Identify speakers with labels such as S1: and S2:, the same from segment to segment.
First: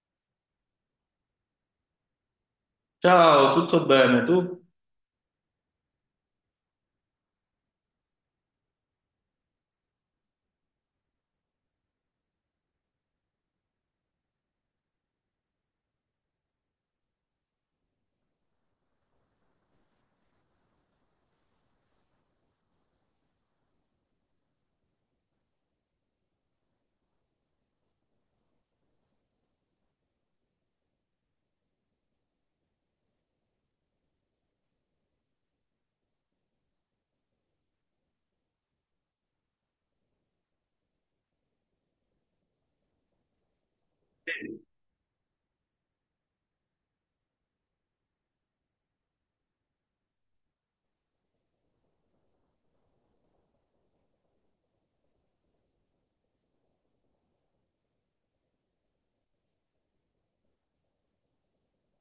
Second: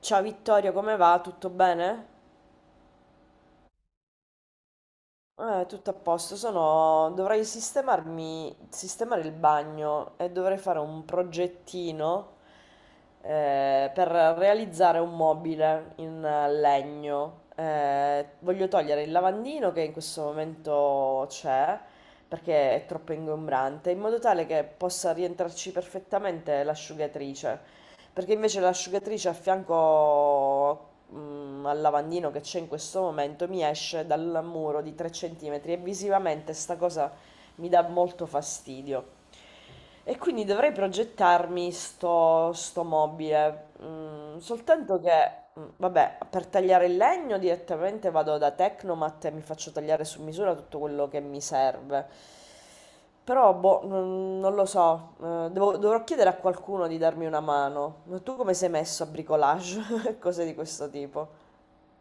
S1: Ciao Vittorio, come va? Tutto bene?
S2: Ciao, tutto bene? Tu?
S1: Tutto a posto. Sono... Dovrei sistemarmi, sistemare il bagno e dovrei fare un progettino per realizzare un mobile in legno. Voglio togliere il lavandino che in questo momento c'è perché è troppo ingombrante, in modo tale che possa rientrarci perfettamente l'asciugatrice. Perché invece l'asciugatrice a fianco al lavandino che c'è in questo momento mi esce dal muro di 3 centimetri e visivamente sta cosa mi dà molto fastidio. E quindi dovrei progettarmi sto mobile, vabbè, per tagliare il legno direttamente vado da Tecnomat e mi faccio tagliare su misura tutto quello che mi serve. Però, boh, non lo so, dovrò chiedere a qualcuno di darmi una mano. Ma tu come sei messo a bricolage? Cose di questo tipo?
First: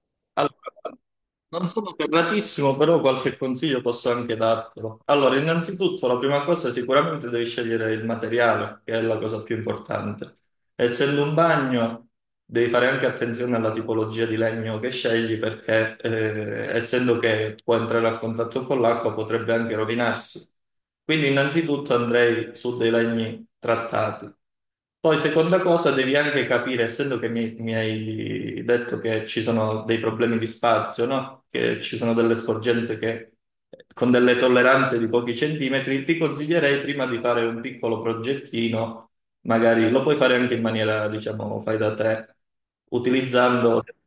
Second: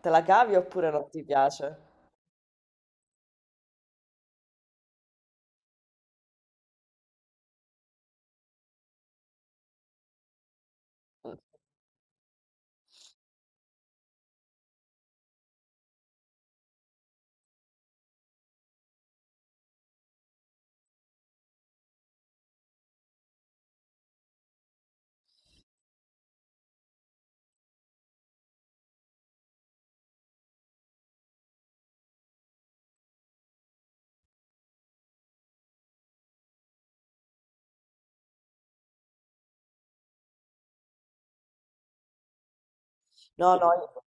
S1: Te la
S2: Allora,
S1: cavi oppure non ti
S2: non
S1: piace?
S2: sono ferratissimo, però qualche consiglio posso anche dartelo. Allora, innanzitutto, la prima cosa sicuramente devi scegliere il materiale, che è la cosa più importante. Essendo un bagno, devi fare anche attenzione alla tipologia di legno che scegli perché, essendo che può entrare a contatto con l'acqua, potrebbe anche rovinarsi. Quindi, innanzitutto andrei su dei legni trattati. Poi, seconda cosa, devi anche capire, essendo che mi hai detto che ci sono dei problemi di spazio, no? Che ci sono delle sporgenze che con delle tolleranze di pochi centimetri, ti consiglierei prima di fare un piccolo progettino. Magari lo puoi fare anche in maniera, diciamo, fai da te,
S1: No, no,
S2: utilizzando delle
S1: io...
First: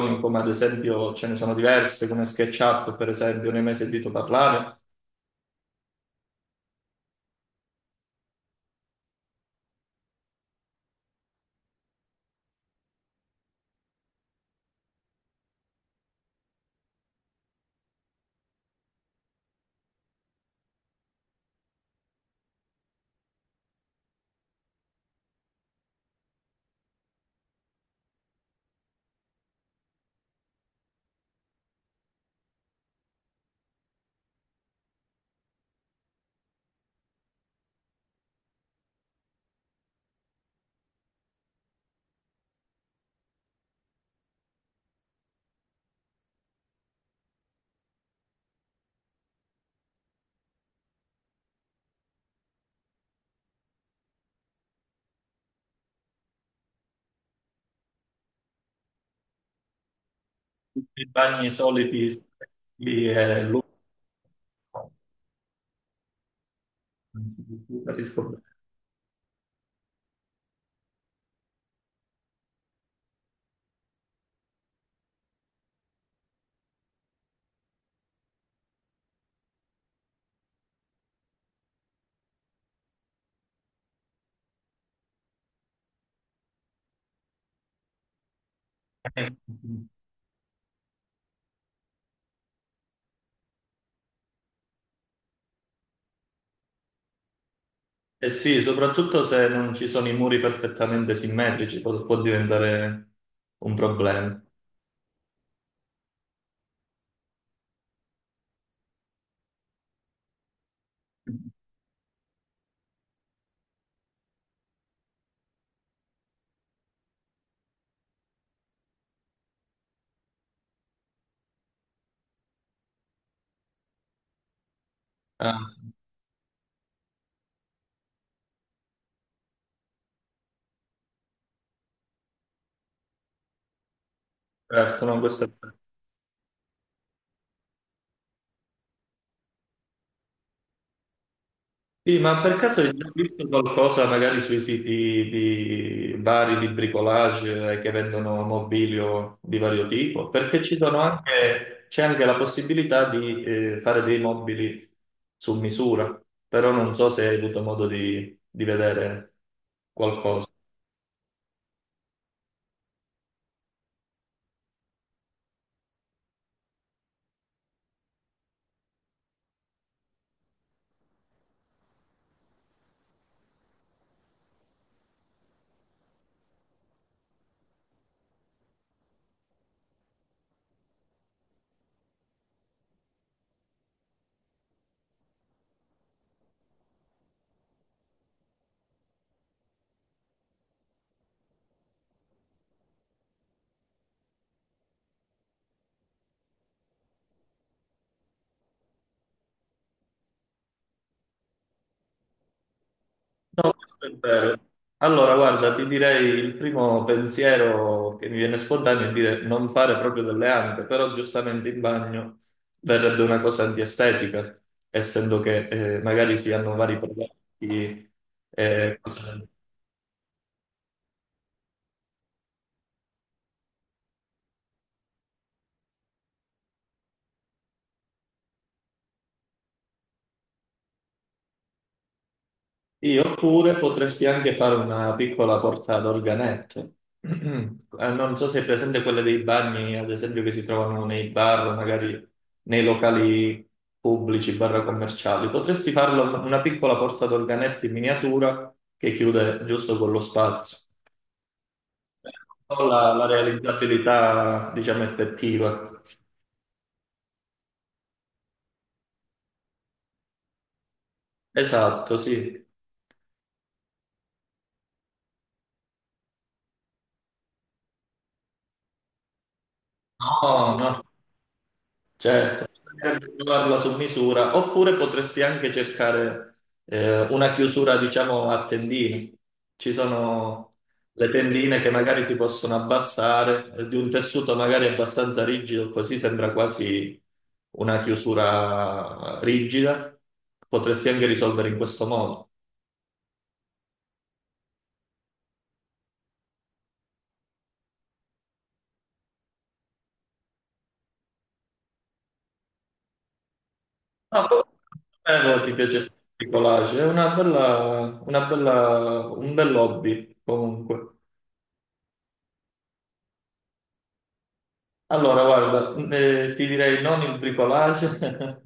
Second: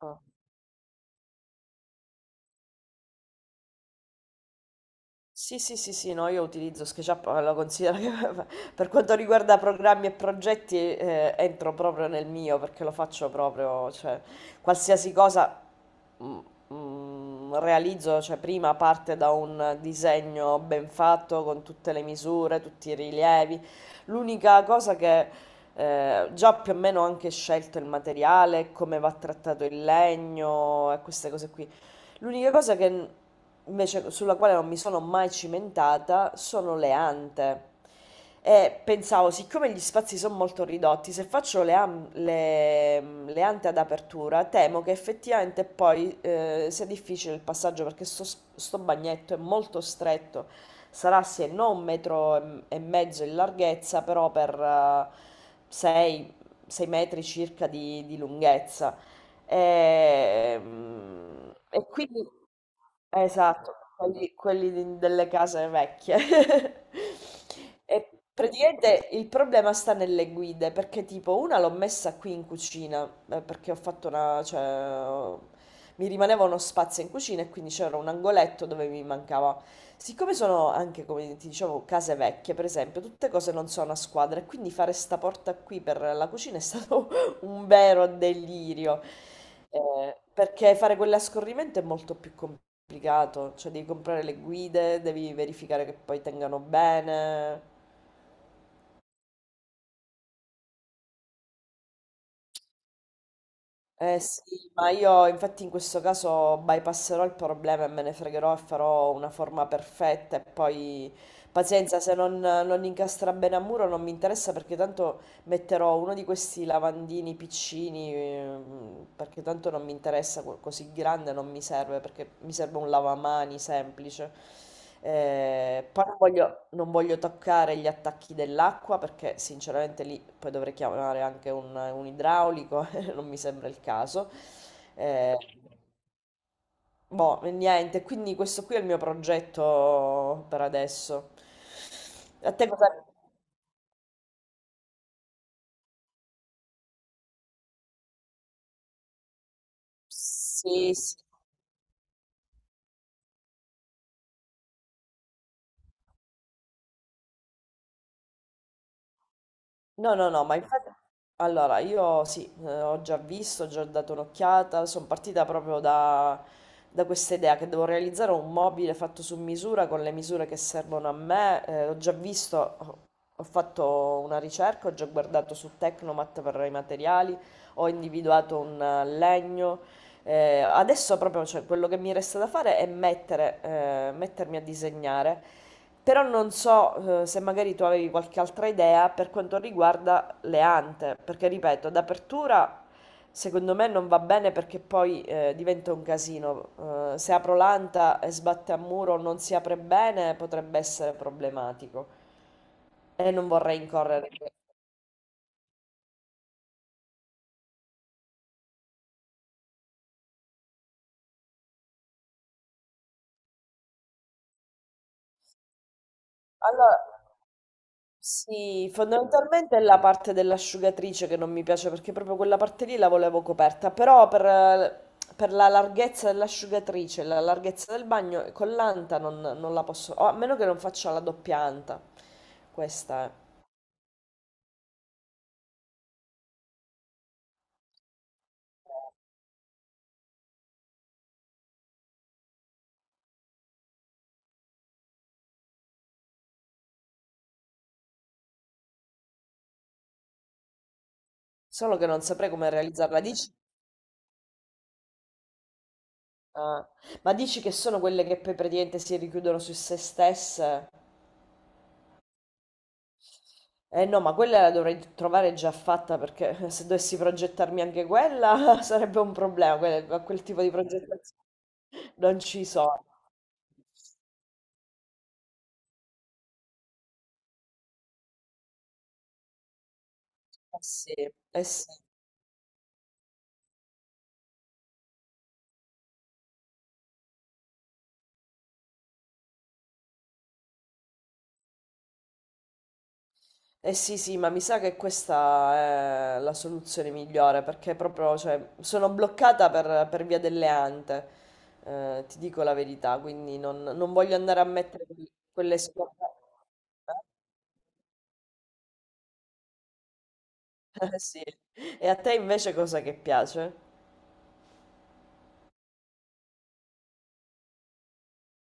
S1: no.
S2: come ad esempio ce ne sono diverse, come SketchUp, per esempio, ne hai mai sentito parlare?
S1: Sì, sì, sì, sì, no, io utilizzo SketchUp, ma lo considero che per quanto riguarda programmi e progetti entro proprio nel mio perché lo faccio proprio, cioè qualsiasi cosa mm, realizzo, cioè prima parte da un disegno ben fatto con tutte le misure, tutti i rilievi. L'unica cosa che già più o meno ho anche scelto il materiale, come va trattato il legno e queste cose qui. L'unica cosa che n- Invece sulla quale non mi sono mai cimentata sono le ante. E pensavo, siccome gli spazi sono molto ridotti, se faccio le ante ad apertura, temo che effettivamente poi sia difficile il passaggio perché sto bagnetto è molto stretto, sarà se non un metro e mezzo in larghezza, però per 6 metri circa di lunghezza.
S2: Tutti i bagni
S1: Ehm, e
S2: soliti
S1: quindi
S2: lì è
S1: esatto,
S2: lungo,
S1: quelli, delle case vecchie.
S2: anzi, non
S1: E
S2: capisco
S1: praticamente il problema sta nelle guide, perché tipo una l'ho messa qui in cucina, perché ho fatto una, ho- mi rimaneva uno spazio in cucina e quindi c'era un angoletto dove mi mancava. Siccome sono anche, come ti dicevo, case vecchie, per esempio, tutte cose non sono a squadra, e quindi fare sta porta qui per la cucina è stato un vero delirio.
S2: bene.
S1: Perché fare quell'ascorrimento è molto più complicato, cioè devi comprare le guide, devi verificare che poi tengano bene.
S2: Eh sì, soprattutto se non ci sono i muri perfettamente simmetrici, può diventare un
S1: Eh
S2: problema.
S1: sì, ma io infatti in questo caso bypasserò il problema e me ne fregherò e farò una forma perfetta e poi pazienza, se non incastra bene a muro non mi interessa perché tanto metterò uno di questi lavandini piccini perché tanto non mi interessa così grande, non mi serve perché mi serve un lavamani semplice.
S2: Ah, sì.
S1: Poi non voglio toccare gli attacchi dell'acqua perché sinceramente lì poi dovrei chiamare anche un idraulico. Non mi sembra il caso.
S2: Certo, no,
S1: Eh,
S2: questo è...
S1: Boh, e niente, quindi questo qui è il mio progetto per adesso.
S2: Sì, ma
S1: A
S2: per
S1: te
S2: caso
S1: cosa...
S2: hai già visto qualcosa magari sui siti di vari di bricolage, che vendono mobilio di vario tipo? Perché ci
S1: Sì,
S2: sono
S1: sì.
S2: anche, c'è anche la possibilità di fare dei mobili su misura, però non so se hai avuto modo di vedere.
S1: No, no, no, ma infatti, allora io sì, ho già visto, ho già dato un'occhiata, sono partita proprio da, da questa idea che devo realizzare un mobile fatto su misura con le misure che servono a me, ho già visto, ho fatto una ricerca, ho già guardato su Tecnomat per i materiali, ho individuato un legno, adesso proprio cioè, quello che mi resta da fare è mettere, mettermi a disegnare. Però non so, se magari tu avevi qualche altra idea per quanto riguarda le ante, perché ripeto, d'apertura secondo me non va bene perché poi diventa un casino. Se apro l'anta e sbatte a muro non si apre bene, potrebbe essere problematico e non
S2: No,
S1: vorrei
S2: questo è vero. Allora, guarda, ti direi il primo pensiero che mi viene spontaneo è dire non fare proprio delle ante, però giustamente in bagno verrebbe una cosa di estetica, essendo che magari si hanno
S1: Allora,
S2: vari prodotti.
S1: sì,
S2: eh, cose-
S1: fondamentalmente è la parte dell'asciugatrice che non mi piace perché proprio quella parte lì la volevo coperta, però per la larghezza dell'asciugatrice, la larghezza del bagno, con l'anta non la posso, o a meno che non faccia la doppia anta, questa
S2: Io
S1: è.
S2: oppure potresti anche fare una piccola porta ad organetto. Non so se è presente quelle dei bagni, ad esempio, che si trovano nei bar, magari nei locali pubblici, bar commerciali. Potresti farlo una piccola porta ad organetto in miniatura che chiude giusto con lo spazio.
S1: Solo che non saprei come
S2: Non so La,
S1: realizzarla.
S2: la
S1: Dici,
S2: realizzabilità, diciamo, effettiva.
S1: ah, ma dici che sono quelle che poi praticamente si richiudono su se stesse?
S2: Esatto, sì.
S1: Eh no, ma quella la dovrei trovare già fatta perché se dovessi progettarmi anche quella sarebbe un problema, quel tipo di
S2: No, no.
S1: progettazione. Non ci
S2: Certo,
S1: sono.
S2: bisognerebbe trovarla su misura, oppure potresti anche cercare una chiusura, diciamo, a tendine. Ci sono
S1: Eh sì,
S2: le
S1: eh
S2: tendine
S1: sì.
S2: che magari si possono abbassare, di un tessuto magari abbastanza rigido, così sembra quasi una chiusura rigida. Potresti anche risolvere in questo modo.
S1: Eh sì, sì, ma mi sa che questa è la soluzione migliore perché proprio, cioè, sono bloccata per via delle ante, ti dico la verità, quindi non voglio
S2: No,
S1: andare a mettere
S2: comunque, ti
S1: quelle
S2: piace
S1: scorte.
S2: il collage, è una bella, un bel hobby comunque.
S1: Sì. E a te invece cosa che piace?
S2: Allora, guarda, ti direi non il bricolage,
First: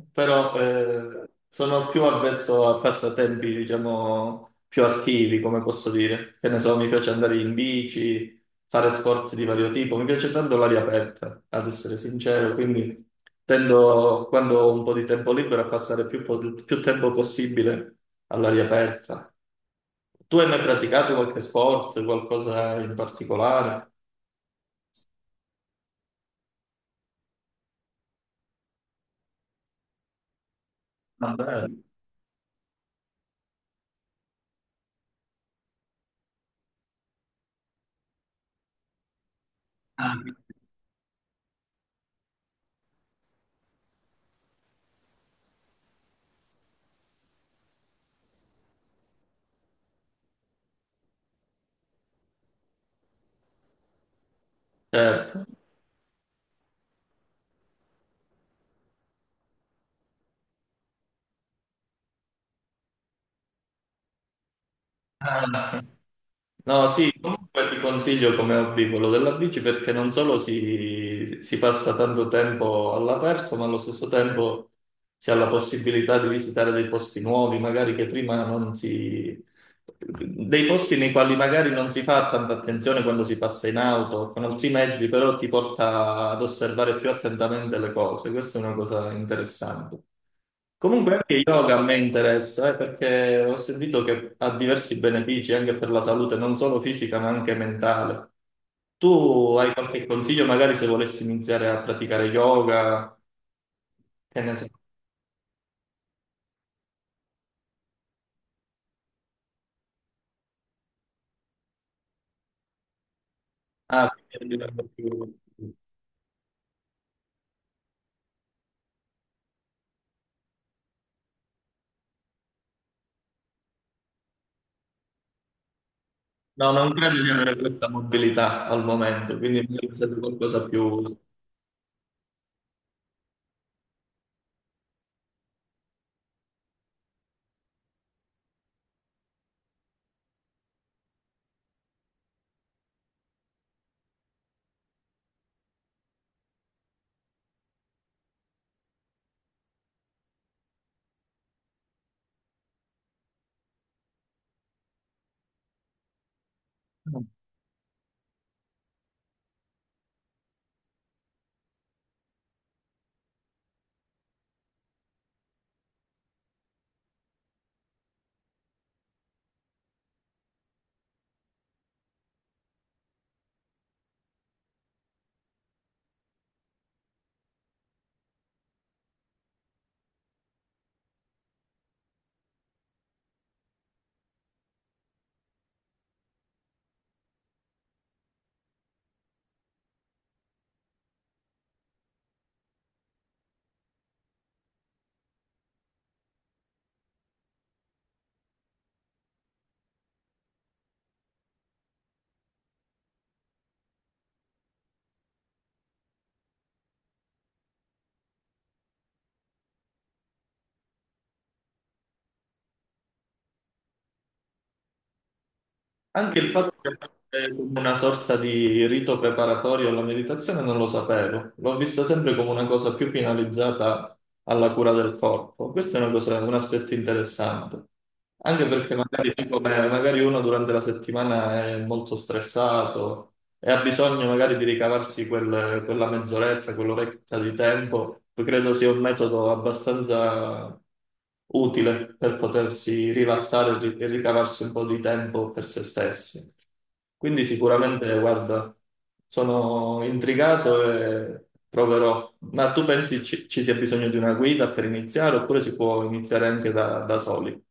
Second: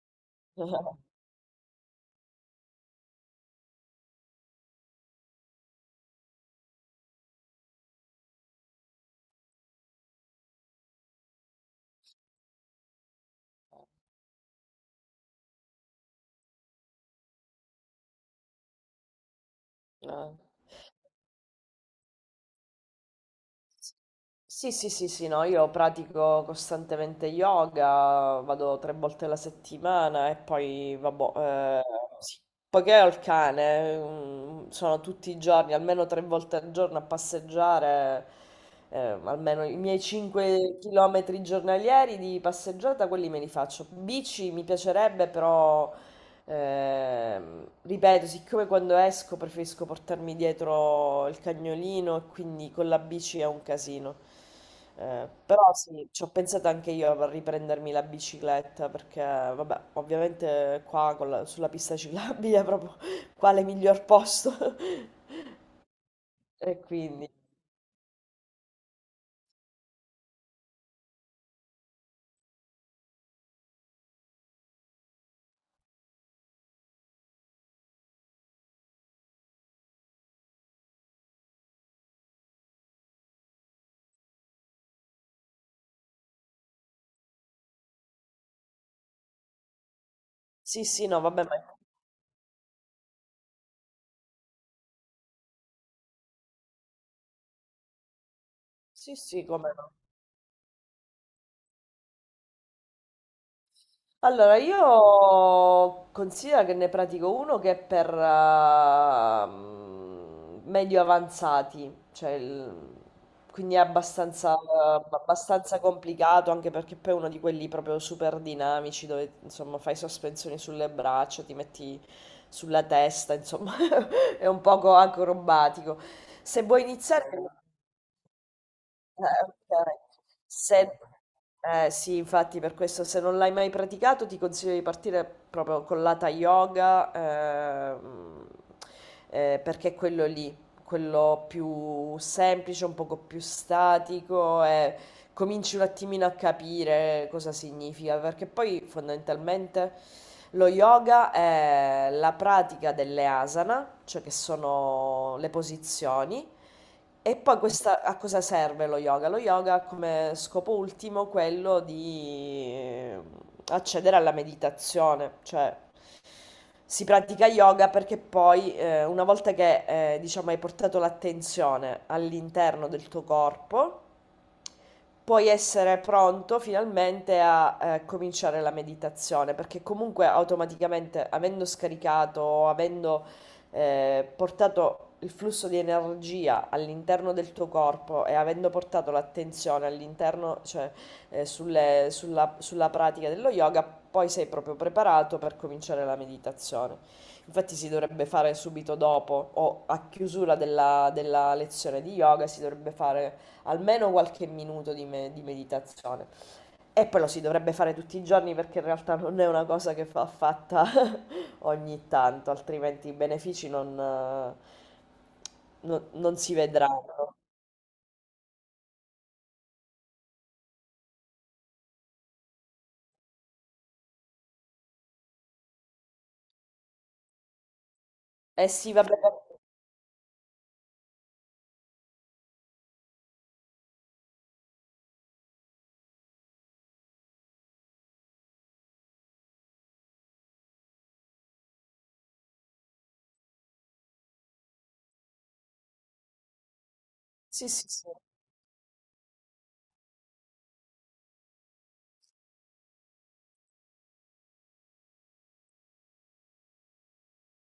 S2: però sono più avvezzo a passatempi, diciamo, più attivi, come posso dire. Che ne so, mi piace andare in bici, fare sport di vario tipo, mi piace tanto l'aria aperta, ad essere sincero, quindi tendo, quando ho un po' di tempo libero, a passare più tempo possibile all'aria aperta.
S1: Ah.
S2: Tu hai mai praticato qualche sport, qualcosa in particolare?
S1: S- Sì, sì, sì, sì, no, io pratico costantemente yoga, vado tre volte alla settimana e poi,
S2: Vabbè.
S1: vabbè, sì. Poiché ho il cane, mm, sono tutti i giorni, almeno tre volte al giorno a passeggiare, eh, almeno i miei
S2: Ah,
S1: 5 km giornalieri di passeggiata, quelli me li faccio. Bici mi piacerebbe, però ripeto, siccome quando esco preferisco portarmi dietro il cagnolino e quindi con la bici è un casino.
S2: certo.
S1: Però sì, ci ho pensato anche io a riprendermi la bicicletta perché, vabbè, ovviamente qua sulla pista ciclabile è proprio quale miglior posto.
S2: Ah,
S1: E
S2: no, sì,
S1: quindi,
S2: comunque ti consiglio come hobby quello della bici perché non solo si passa tanto tempo all'aperto, ma allo stesso tempo si ha la possibilità di visitare dei posti nuovi, magari che prima non si, dei posti nei quali magari non si fa tanta attenzione quando si passa in auto o con altri mezzi, però ti porta ad osservare più attentamente le cose. Questa è una cosa interessante.
S1: sì, sì,
S2: Comunque
S1: no,
S2: anche
S1: vabbè, ma
S2: yoga a me interessa, perché ho sentito che ha diversi benefici anche per la salute, non solo fisica ma anche mentale.
S1: sì, sì,
S2: Tu hai
S1: come no.
S2: qualche consiglio magari se volessi iniziare a praticare yoga? Che ne
S1: Allora,
S2: so.
S1: io considero che ne pratico uno che è per medio avanzati, quindi è
S2: Ah, quindi
S1: abbastanza,
S2: a livello più-
S1: abbastanza complicato, anche perché poi è uno di quelli proprio super dinamici dove insomma fai sospensioni sulle braccia, ti metti sulla testa, insomma è un poco acrobatico. Se
S2: No,
S1: vuoi
S2: non credo di
S1: iniziare...
S2: avere questa mobilità al
S1: Eh,
S2: momento, quindi mi
S1: okay.
S2: serve qualcosa più...
S1: Se eh sì, Infatti per questo se non l'hai mai praticato ti consiglio di partire proprio con l'Hatha Yoga, ehm, perché è quello lì, quello più semplice, un poco più statico e cominci un attimino a capire cosa significa, perché poi fondamentalmente lo yoga è la pratica delle asana, cioè che sono le posizioni e poi questa, a cosa serve lo yoga? Lo yoga ha come scopo ultimo quello di accedere alla meditazione, cioè si pratica yoga perché poi una volta che diciamo, hai portato l'attenzione all'interno del tuo corpo, puoi essere pronto finalmente a cominciare la meditazione, perché comunque automaticamente, avendo scaricato, avendo portato il flusso di energia all'interno del tuo corpo e avendo portato l'attenzione all'interno, cioè sulla pratica dello yoga, poi sei proprio preparato per cominciare la meditazione. Infatti si dovrebbe fare subito dopo o a chiusura della lezione di yoga si dovrebbe fare almeno qualche minuto di meditazione. E poi lo si dovrebbe fare tutti i giorni perché in realtà non è una cosa che va fatta ogni tanto, altrimenti i benefici non, non
S2: Anche il
S1: si
S2: fatto che
S1: vedranno.
S2: fosse come una sorta di rito preparatorio alla meditazione non lo sapevo, l'ho vista sempre come una cosa più finalizzata alla cura del corpo. Questo è una cosa- Un aspetto interessante, anche
S1: Eh sì,
S2: perché
S1: vabbè.
S2: magari, magari uno durante la settimana è molto stressato, e ha bisogno magari di ricavarsi quella mezz'oretta, quell'oretta di tempo, credo sia un metodo abbastanza utile per potersi rilassare e e ricavarsi un po' di tempo per se stessi. Quindi
S1: Sì, sì, sì.
S2: sicuramente, guarda, sono intrigato e proverò. Ma tu pensi ci sia bisogno di una guida per iniziare oppure si può iniziare anche da soli?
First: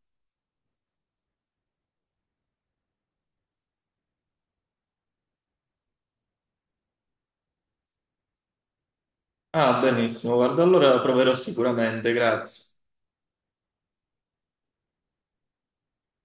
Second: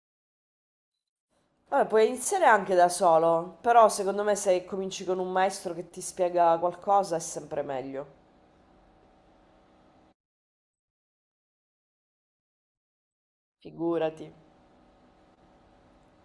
S1: Vabbè, puoi iniziare anche da solo, però secondo me se cominci con un maestro che ti spiega qualcosa è sempre meglio.
S2: Ah, benissimo, guarda, allora proverò sicuramente, grazie.
S1: Figurati.